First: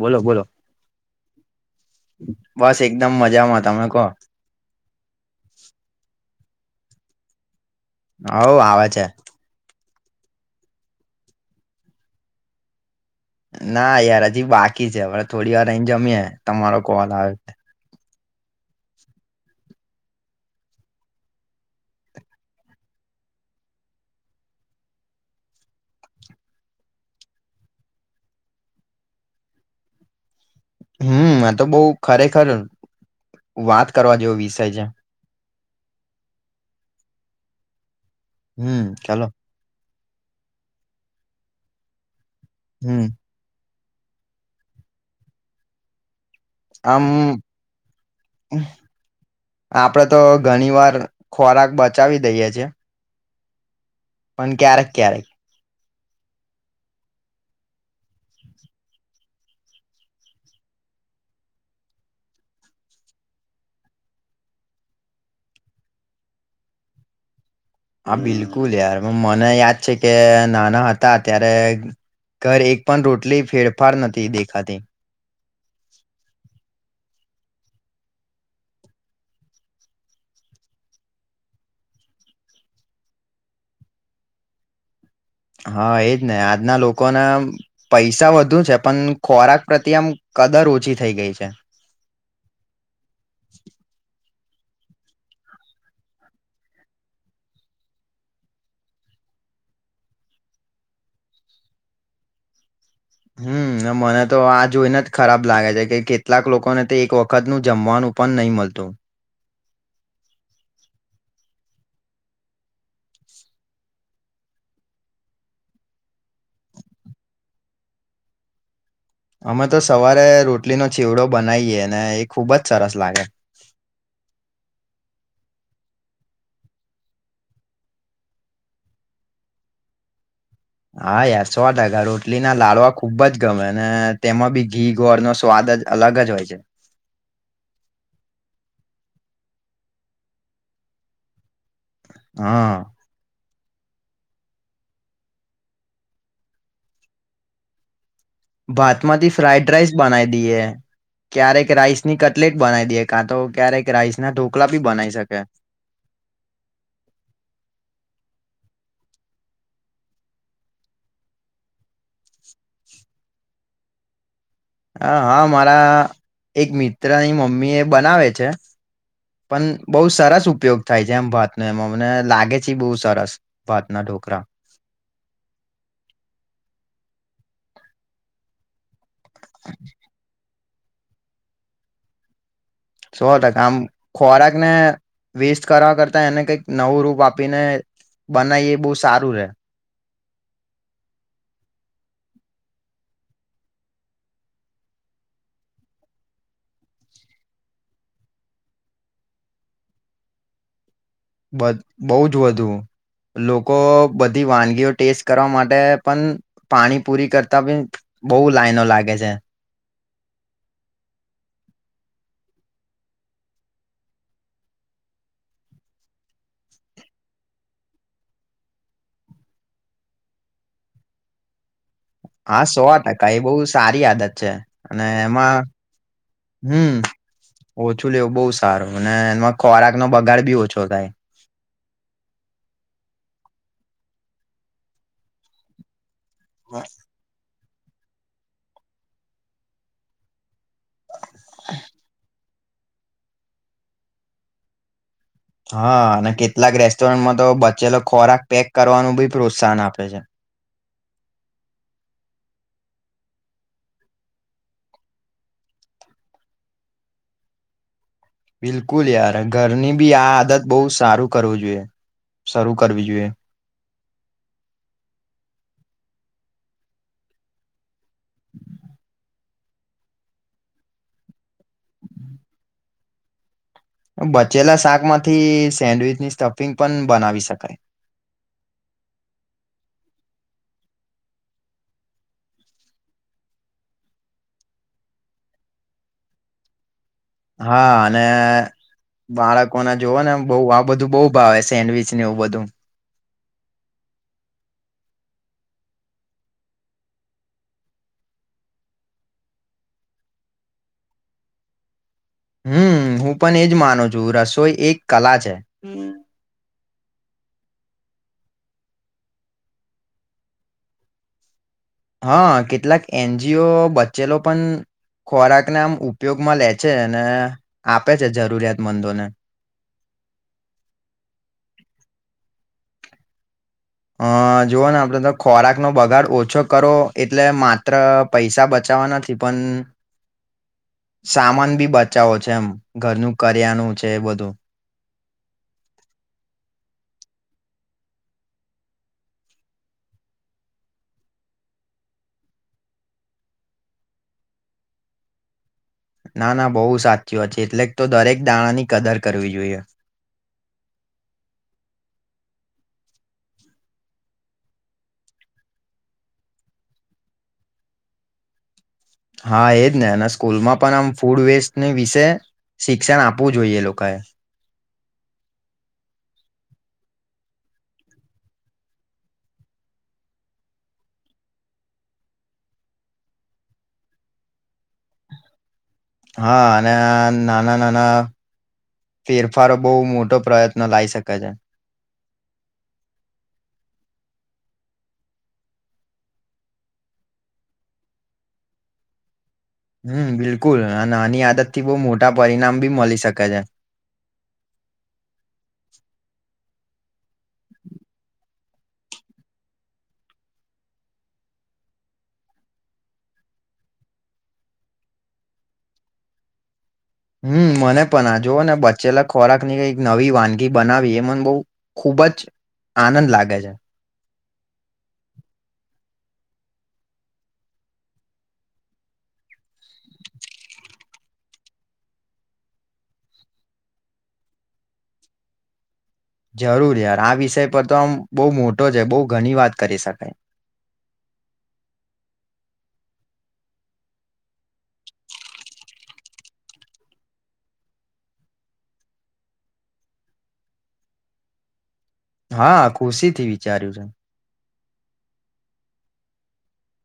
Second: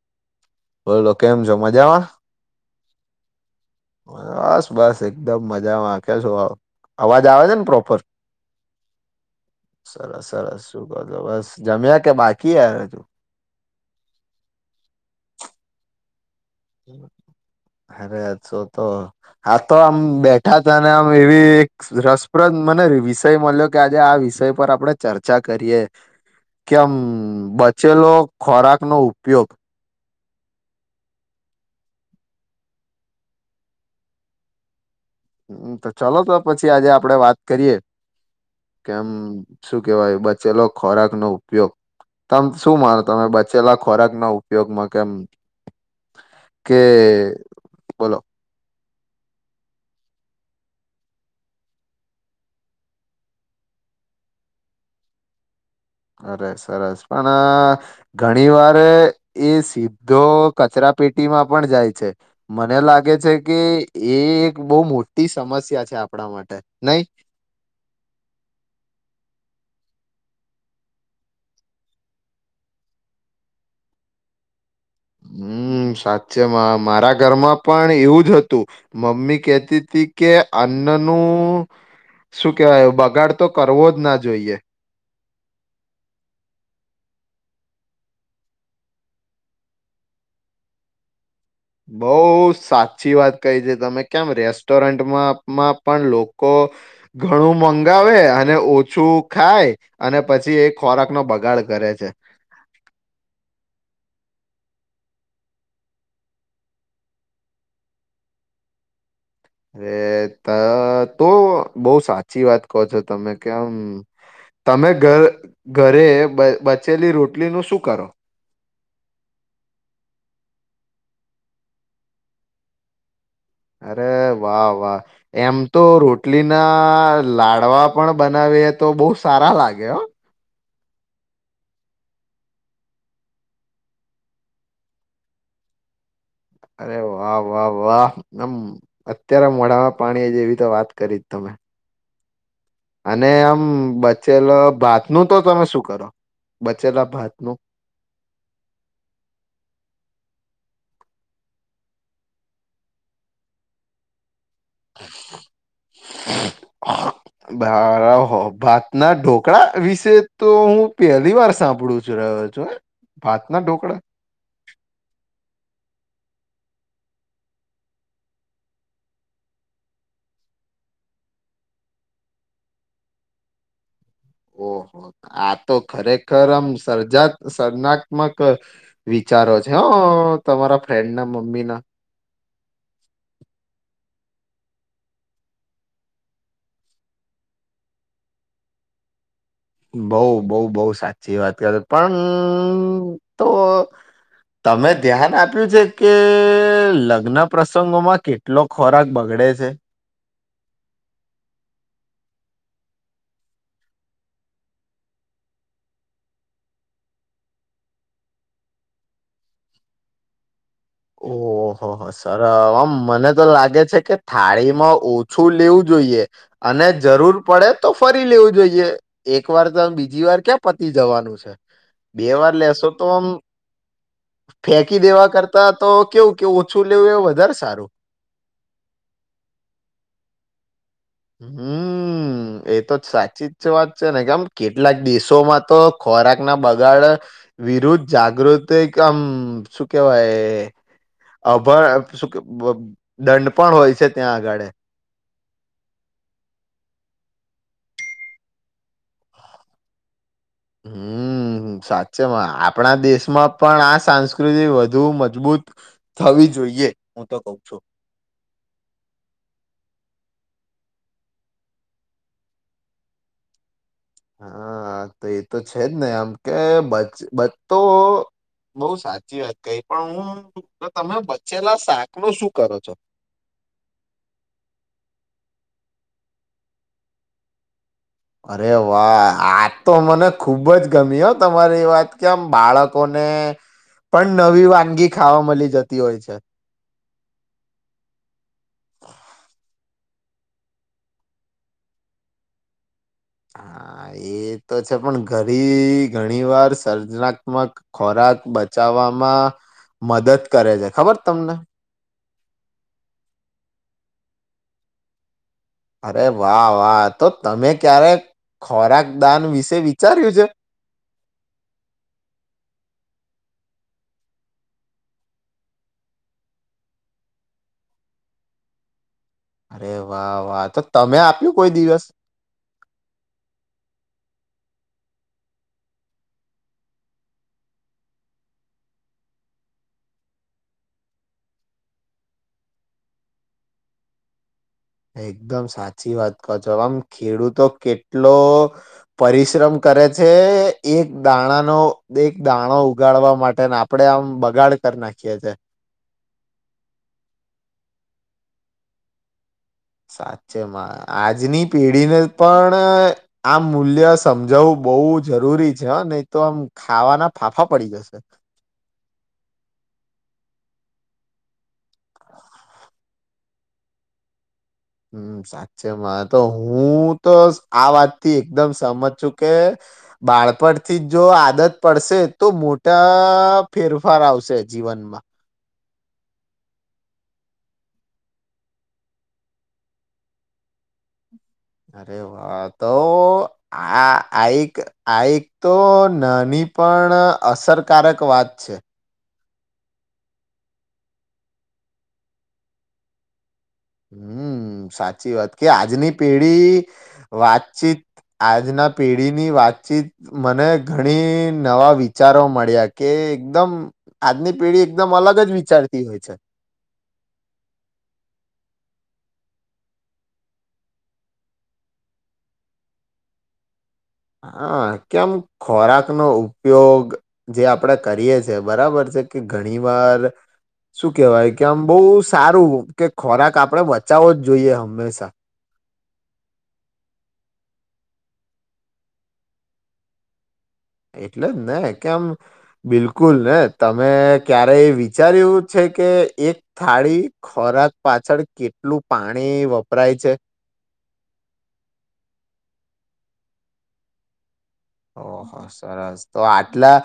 બોલો બોલો. બોલો કેમ છો મજામાં? બસ એકદમ મજામાં. તમે કહો બસ બસ એકદમ મજામાં [unintelligible] અવાજ આવે છે ને પ્રો હઉ આવે છે. સરસ સરસ શું કર તો બસ જમ્યા કે બાકી યાર અજુ ના યાર અજી બાકી છે અમણે થોડી વાર રઈને જમીએ તમારો કોલ આયો અરે શો તો આ તો આમ બેઠા તા ન આમ એવી એક રસપ્રદ મને વિષય મલ્યો કે આજે આ વિષય પર આપડે ચર્ચા કરીએ ક્ય અમ બચેલો ખોરાકનો ઉપયોગ હમ્મ, આ તો બહુ ખરેખર વાત કરવા જેવો વિષય છે. હમ્મ તો ચાલ તો પછી આજે આપડે વાત કરીએ હમ કેમ ચાલો શું કેવાય બચેલો ખોરાક નો ઉપયોગ તમ શું માનો હમ તમે બચેલા ખોરાક ના ઉપયોગમાં કેમ કે આમ બોલો આપડે તો ઘણી વાર ખોરાક બચાવી દઈએ છે. પણ ક્યારેક ક્યારેક. અરે સરસ પણ અહ ઘણી વારે એ સીધો કચરા પેટીમાં પણ જાય છે મને લાગે છે કે એ એક બહુ મોટી સમસ્યા છે આપડા માટે નહી? હા બિલકુલ યાર પણ મને યાદ છે કે નાના હતા ત્યારે ઘર એક પણ રોટલી ફેરફાર નથી દેખાતી. હમ્મ, સાચ્ચે મેં આમ મારા ઘરમાં પણ એવું જ હતું મમ્મી કેતી તી કે અન્નનું શું કેવાય બગાડ તો કરવો જ ના જોઈએ. હા, એજ ને આજના લોકોના પૈસા વધુ છે પણ ખોરાક પ્રત્યે આમ કદર ઓછી થઈ ગઈ છે. બઉ સાચી વાત કહી છે તમે કેમ રેસ ટોરન્ટમાં માં પણ લોકો ઘણું મંગાવે અને ઓછું ખાય એ અને પછી એ ખોરાક નો બગાડ કરે છે. હમ્મ. હમ્મ મને તો આ જોઈને જ ખરાબ લાગે છે કે કેટલાક લોકોને તે એક વખત નું જમવાનું પણ નહી મલ તો. અરે તા તો બહુ સાચી વાત કહો છો તમે કે આમ તમે ઘર ઘરે બ-બચેલી રોટલીનું શું કરો? અમે તો સવારે રોટલીનો ચીવડો બનાવીએ ને એ ખુબ જ સરસ લાગે. અરે વાહ વાહ એમ તો રોટલીના લાડવા પણ બનાવીએ તો બહુ સારા લાગે હા. હા યાર સો ટકા રોટલી ના લાડવા ખુબ જ ગમે ને તેમાં બી ઘી ગોર નો સ્વાદ દ અલગ જ હોય. છે અરે વાહ વાહ વાહ આમ અ ત્યારે મોડામાં પાણી જેવી તો વાત કરી તમે. હા અને આમ હમ્મ બચેલા ભાતનું તો તમે શું કરો, બચેલા ભાતનું? ભાતમાંથી ફ્રાઇડ રાઇસ બનાઈ દઈએ. ક્યારેક રાઈસની કટલેટ બનાવી દઈએ કાં તો ક્યારેક રાઈસ ના ડો બળ ભત ના ઢોકળા વિશે તો હું પહેલી વાર સાંભળું જ રહ્યો છું ભત ના ઢોકળ હા હા મારા એક મિત્રની મમ્મી એ બનાવે છે પણ બહુ સરસ ઉપયોગ થાય છે એમ ભાતનો એમાં મને લાગે છે બહુ સરસ ભાતના ો ઓહો આ તો ખરેખર આમ સર્જા સર્નાત્મક વિચારો છે હ તમારા ફ્રેન્ડ ના મમ્મી ના શો હતા આમ ખોરાક ને વેસ્ટ કરવા કરતા એને કઈક નવું રૂપ આપીને બનાવી એ બહુ સારું રે બઉ બઉ બઉ સાચી વાત કરે પણ તો તમે ધ્યાન આપ્યું છેકે લગ્ન પ્રસંગોમાં કેટલો ખોરાક બગ ગડે છે. બધ બહુ જ વધુ. લોકો બધી વાનગીઓ ટેસ્ટ કરવા માટે પણ પાણી પૂરી કરતા બી બોઉ લાઈનો લાગે છે. ઓહહોહો સર આમ મને તો લાગે છેકે થાળીમાં ઓછું લેવું જોઈ અને જરૂર પડે તો ફરી લેવું જોઈએ એક વારતો બીજી વાર ક્યાં પતિ જવાનું છે બે વાર હા સો લેશો તોમ ટકા એ બહુ સારી આદત છે ફેંકી અને દેવા કર એમાં તાતો કેવું. હમ, સારું ઓછું લેવું બો સારું અને એમાં ખોરાકનો બગાડ બી ઓછો થાય. હમ, એતો સાચી જ વાત છેને કેમ કેટલાક દેશોમાં તો ખોરાકનાં બગાડ વિરુદ્ધ જાગૃતિકમ શું કેવાય અભણ એમ શું કેવ દંડ પણ હોય છે ત્યાં આગાળે. હા, અને કેટલાક રેસ્ટોરન્ટમાં તો બચેલો ખોરાક પેક કરવાનું બી પ્રોત્સાહન આપે છે. હમ. સાચેમાં આપણા દેશમાં પણ આ સાંસ્કૃતિ વધુ મજબૂત થવી જોઈએ હું તો કઉ છું. બિલકુલ યાર, ઘરની બી આ આદત બો સારું કરવું જોઈએ. શરૂ કરવી જોઈએ. હા, તો એતો છેજ ને આમ કે બચ બચતો. બહુ સાચી વાત કહી પણ હું તમે બચેલા શાકનું શું કરો છો? [inaudible] બચેલા શાકમાંથી સેન્ડવીચની સ્ટફિંગ પણ બનાવી શકાય. અરે વાહ, આતો મને ખૂબ જ ગમી હ તમારી વાત કેમ બાળકોને ને પણ નવી વાનગી ખાવા મલી જતી હોય છે. હા, અને બાળક લોકોના જોવાના આમ બો આ બધું બો ભાવે સેન્ડવીચને એવું બધું. [unintelligible] એતો છે પણ ઘરી ઘણી વાર સર્જનાત્મક ખોરાક બચાવ વામાં મદદ કરે છે ખબર તમને હમ, હું પણ એજ માનું છું રસોઈ એક કલા છે. અરે વાહ વાહ. તો તમે ક્યારે ખોરાક દાન વિશે વિચાર્યું છે. હા, કેટલાક એનજીઓ બચેલો પણ ખોરાકને આમ ઉપયોગમાં લે છે અને આપે છે જરૂરિયાત મંદોને. અરે વાહ વાહ તો તમે આપ્યું કોઈ દિવસ અ જોઓને આપણે તો ખોરાકનો બગાડ ઓછો કરો એટલે માત્ર પૈસા બચ ચાવા નથી પણ [inaudible] સામાન બી બચાવો છે એમ ઘરનું કરિયાનું છે એ બધું. એકદમ સાચી વાત કહો છો, આમ ખેડૂતો કેટલો પરિશ્રમ કર કરે છે એક દાણાનો એક દાણો ઉગાડવા માટે ને આપડે આમ બગાડ કર નાખીયા છે. ના ના બહુ સાચી વાત છે, એટલે તો દરેક દાણાની કદર કરવી જોઈએ. સા છે માં આજની પેઢીને પણ આ મૂલ્ય સમજાવવું બહુ જરૂ રૂરી છે હ નયતો આમ ખાવાનાં ફાંફા પડી જશે. હા, એજને અને સ્કૂલમાં પણ આમ ફૂડ વેસ્ટની વિશે શિક્ષણ આપવું જોઈએ એ લોકાએ. હમ્મ, સાચેમાં તો હું તો આ વાતથી એકદમ સમજ છું કે બાળપણથી જો આદત પડશે તો મોટા ફેરફાર આવશે જીવ વનમાં. હા, અને આ નાના નાના ફેરફારો બહુ મોટો પ્રયત્ન લાઈ શકે છે. અરે વા તો આ આઈક આઈક તો નાની પણ અસરકારક વાત છે. હમ્મ, બિલકુલ અને નાની આદત થી બહુ મોટા પરિણામ બી મલી શકે છે હમ, સાચી વાત, કે આજની પેઢી વાતચીત આજના પેઢીની વાતચીત મને ઘણી, નવા વિચારો મળ્યા કે એકદમ, આજની પેઢી એકદમ અલગ જ વિચારતી હોય છે. હમ, મને પણ. આ જોઓને, બચેલા ખોરાકની કંઈક નવી વાનગી બનાવવી, એ મને બહુ ખુબ ખુબ જ, આનંદ લાગે છે. હા, કેમ ખોરાકનો ઉપયોગ જે આપડે કરીએ છે, બરાબર છે. કે ઘણી વાર શું કેવાય કે આમ બહુ સારું, કે ખોરાક આપણે બચાવવો જ જોઈએ હંમેશા. જરૂર યાર. આ વિષય પર તો આમ બહુ મોટો છે, બહુ ઘણી વાત કરી શકાય. એટલે જ ને, કે આમ બિલકુલ ને તમે ક્યારેય વિચાર્યું છે, કે એક થાળી ખોરાક પાછળ કેટલું પાણી વપરાય છે? હા, ખુશીથી વિચાર્યું છે. ઓહ સરસ. તો આટલા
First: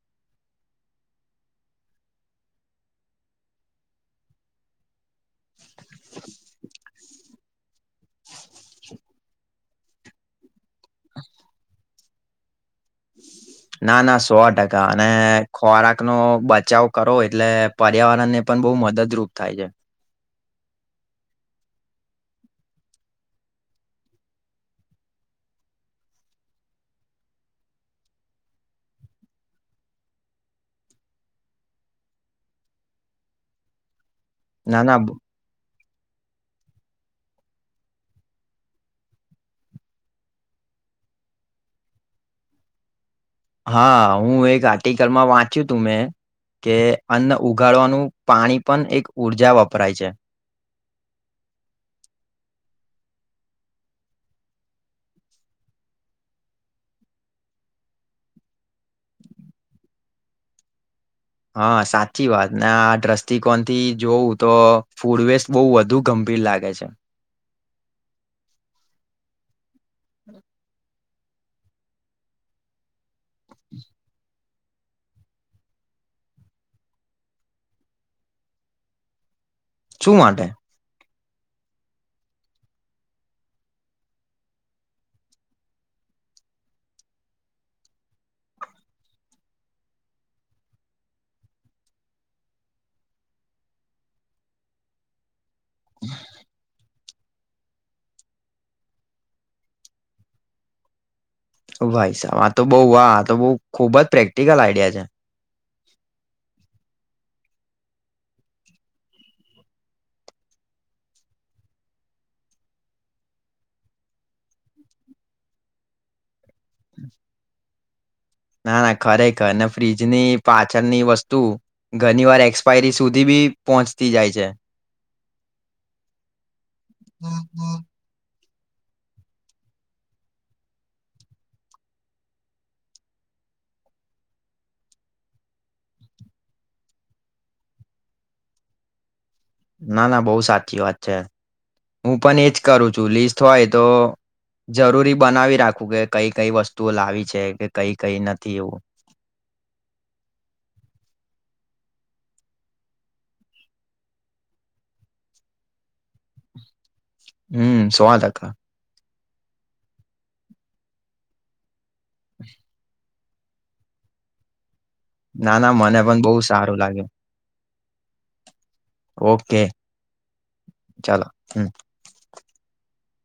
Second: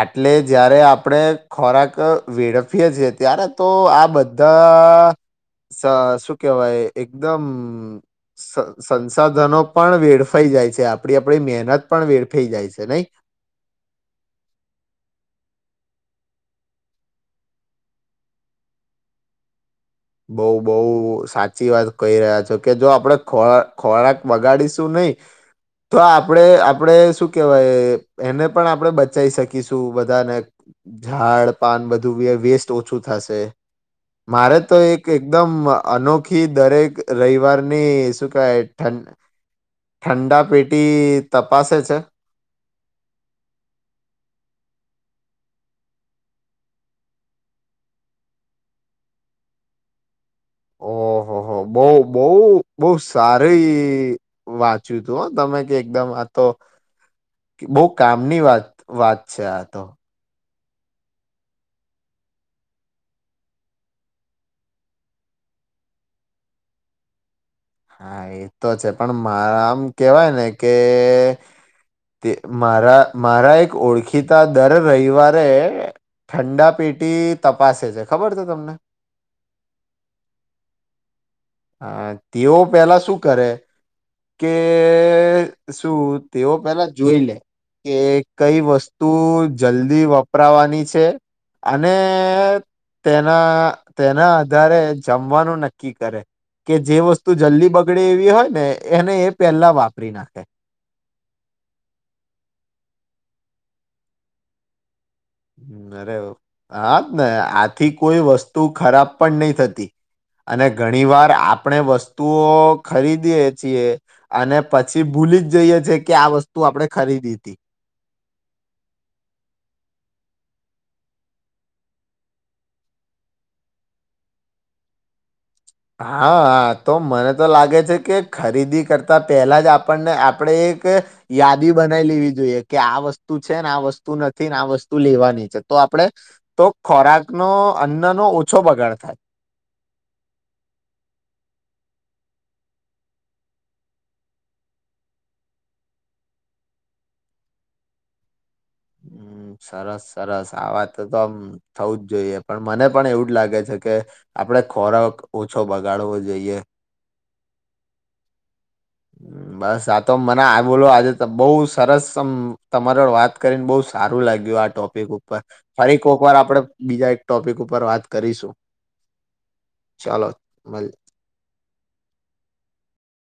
આટલે જયારે આપણે ખોરાક વેડફીએ છીએ, ત્યારે તો આ બધ્ધા, શું કેવાય એકદમ સ સંસાધનો પણ વેડફાઈ જાય છે, આપડી આપણી મહેનત પણ વેડફ ફાઈ જાય છે, નહીં? ના ના સો ટકા. અને ખોરાકનો બચાવ કરો એટલે પર્યાવરણને પણ બહુ મદદરૂપ થાય છે. બઉ, બહુ સાચી વાત કહી રહ્યા છો, કે જો આપડે ખોર ખોરાક બગાડીશું નહીં, તો આપણે આપણે શું કેહેવાય, એને પણ આપણે બચાઈ શકીશું બધાને. ઝાડ પાન બધું વે વેસ્ટ ઓછું થશે. મારે તો ના ના એક એકદમ અનોખી દરેક રઈવારની, શું કહેવાય ઠંડા પેટી તપાસે છે? હા, હું એક આર્ટિકલમાં વાંચ્યું તું મેં કે અન્ન ઉગાડવાનું પાણી પણ એક ઊર્જા વપરાય છે. ઓહહ બહુ બહુ, બહુ સારી વાંચ્યું તું હં તમે કે એકદમ, આ તો બહુ કામની વાત, વાત છે આ તો. હા સાચી વાત. ને આ દ્રષ્ટિકોણથી જોવું તો ફૂડ વેસ્ટ બઉ વધુ ગંભી ભીર લાગે છે. હા એતો છે, પણ મારા આમ કેવાય ને કે તે મારા મારા એક ઓળખીતા દર રવિવારે ઠંડા પેટી તપાસ છે, ખબર છે તમને શું માટે? હ, તેઓ પેલા શું કરે? કે શું તેઓ પેલા જોઈ લે કે કઈ વસ્તુ જલ્દી વપરાવાની છે? અને તેના તેના આધારે જમવાનું નક્કી કરે કે જે વસ્તુ જલ્દી બગડે એવી હોય ને એને એ પેલા વાપરી નાખે. ભાઈ સાહેબ આ તો બઉ વાહ તો બહ ખુબ જ પ્રેક્ટિકલ આઈડિયા છે અરે હા જ ને, આથી કોઈ વસ્તુ ખરાબ પણ નહી થતી. અને ઘણી વાર આપણે વસ્તુઓ ખરીદીએ છીએ અને પછી ભૂલી જઈએ છે કે, આ વસ્તુ આપણે ખરીદીતી. ના. ના. ખરેખર ફ્રીજની પાછળની વસ્તુ ઘણી વાર એક્સપાયરી સુધી બી ધી પહોંચતી જાય છે. હા તો મને તો લાગે છે કે ખરીદી કરતા પહેલા જ આપણને આપણેે એક યાદી બનાવી લેવી જોઈએ કે આ વસ્તુ આ વસ્તુ નથી ને આ વસ્તુ લેવાની છે, તો આપડે તો ખોરાકનો અન્નનો ઓછો બગાડ થાય ના. ના. બહુ સાચી વાત છે, હું પણ એજ કરું છું લિસ્ટ હોય તો જરૂરી બનાવી રાખવું કે, કઈ કઈ વસ્તુઓ લાવી છે કે કઈ કઈ ન હમ સરસ સરસ, આ વાત તો આમ થવું જ જોઈએ, પણ મને પણ એવું જ લાગે છે કે, આપડે ખોરાક ઓછો બગાડવો જોઈએ [inaudible] હમ સો ટકા [unintelligible] બસ આ તો મને આ બોલો આજે બહુ સરસ અમ તમારો વાત કરીને બહુ સારું લાગ્યું આ ટોપ ટપિક ઉપર, ના ના મને ફરીક પણ વાર બહુ આપડે સારું લાગ્યું બીજા એક ટોપિક ઉપર વાત કરીશું. ઓકે, ચાલો મલ ચાલો હમ્મ.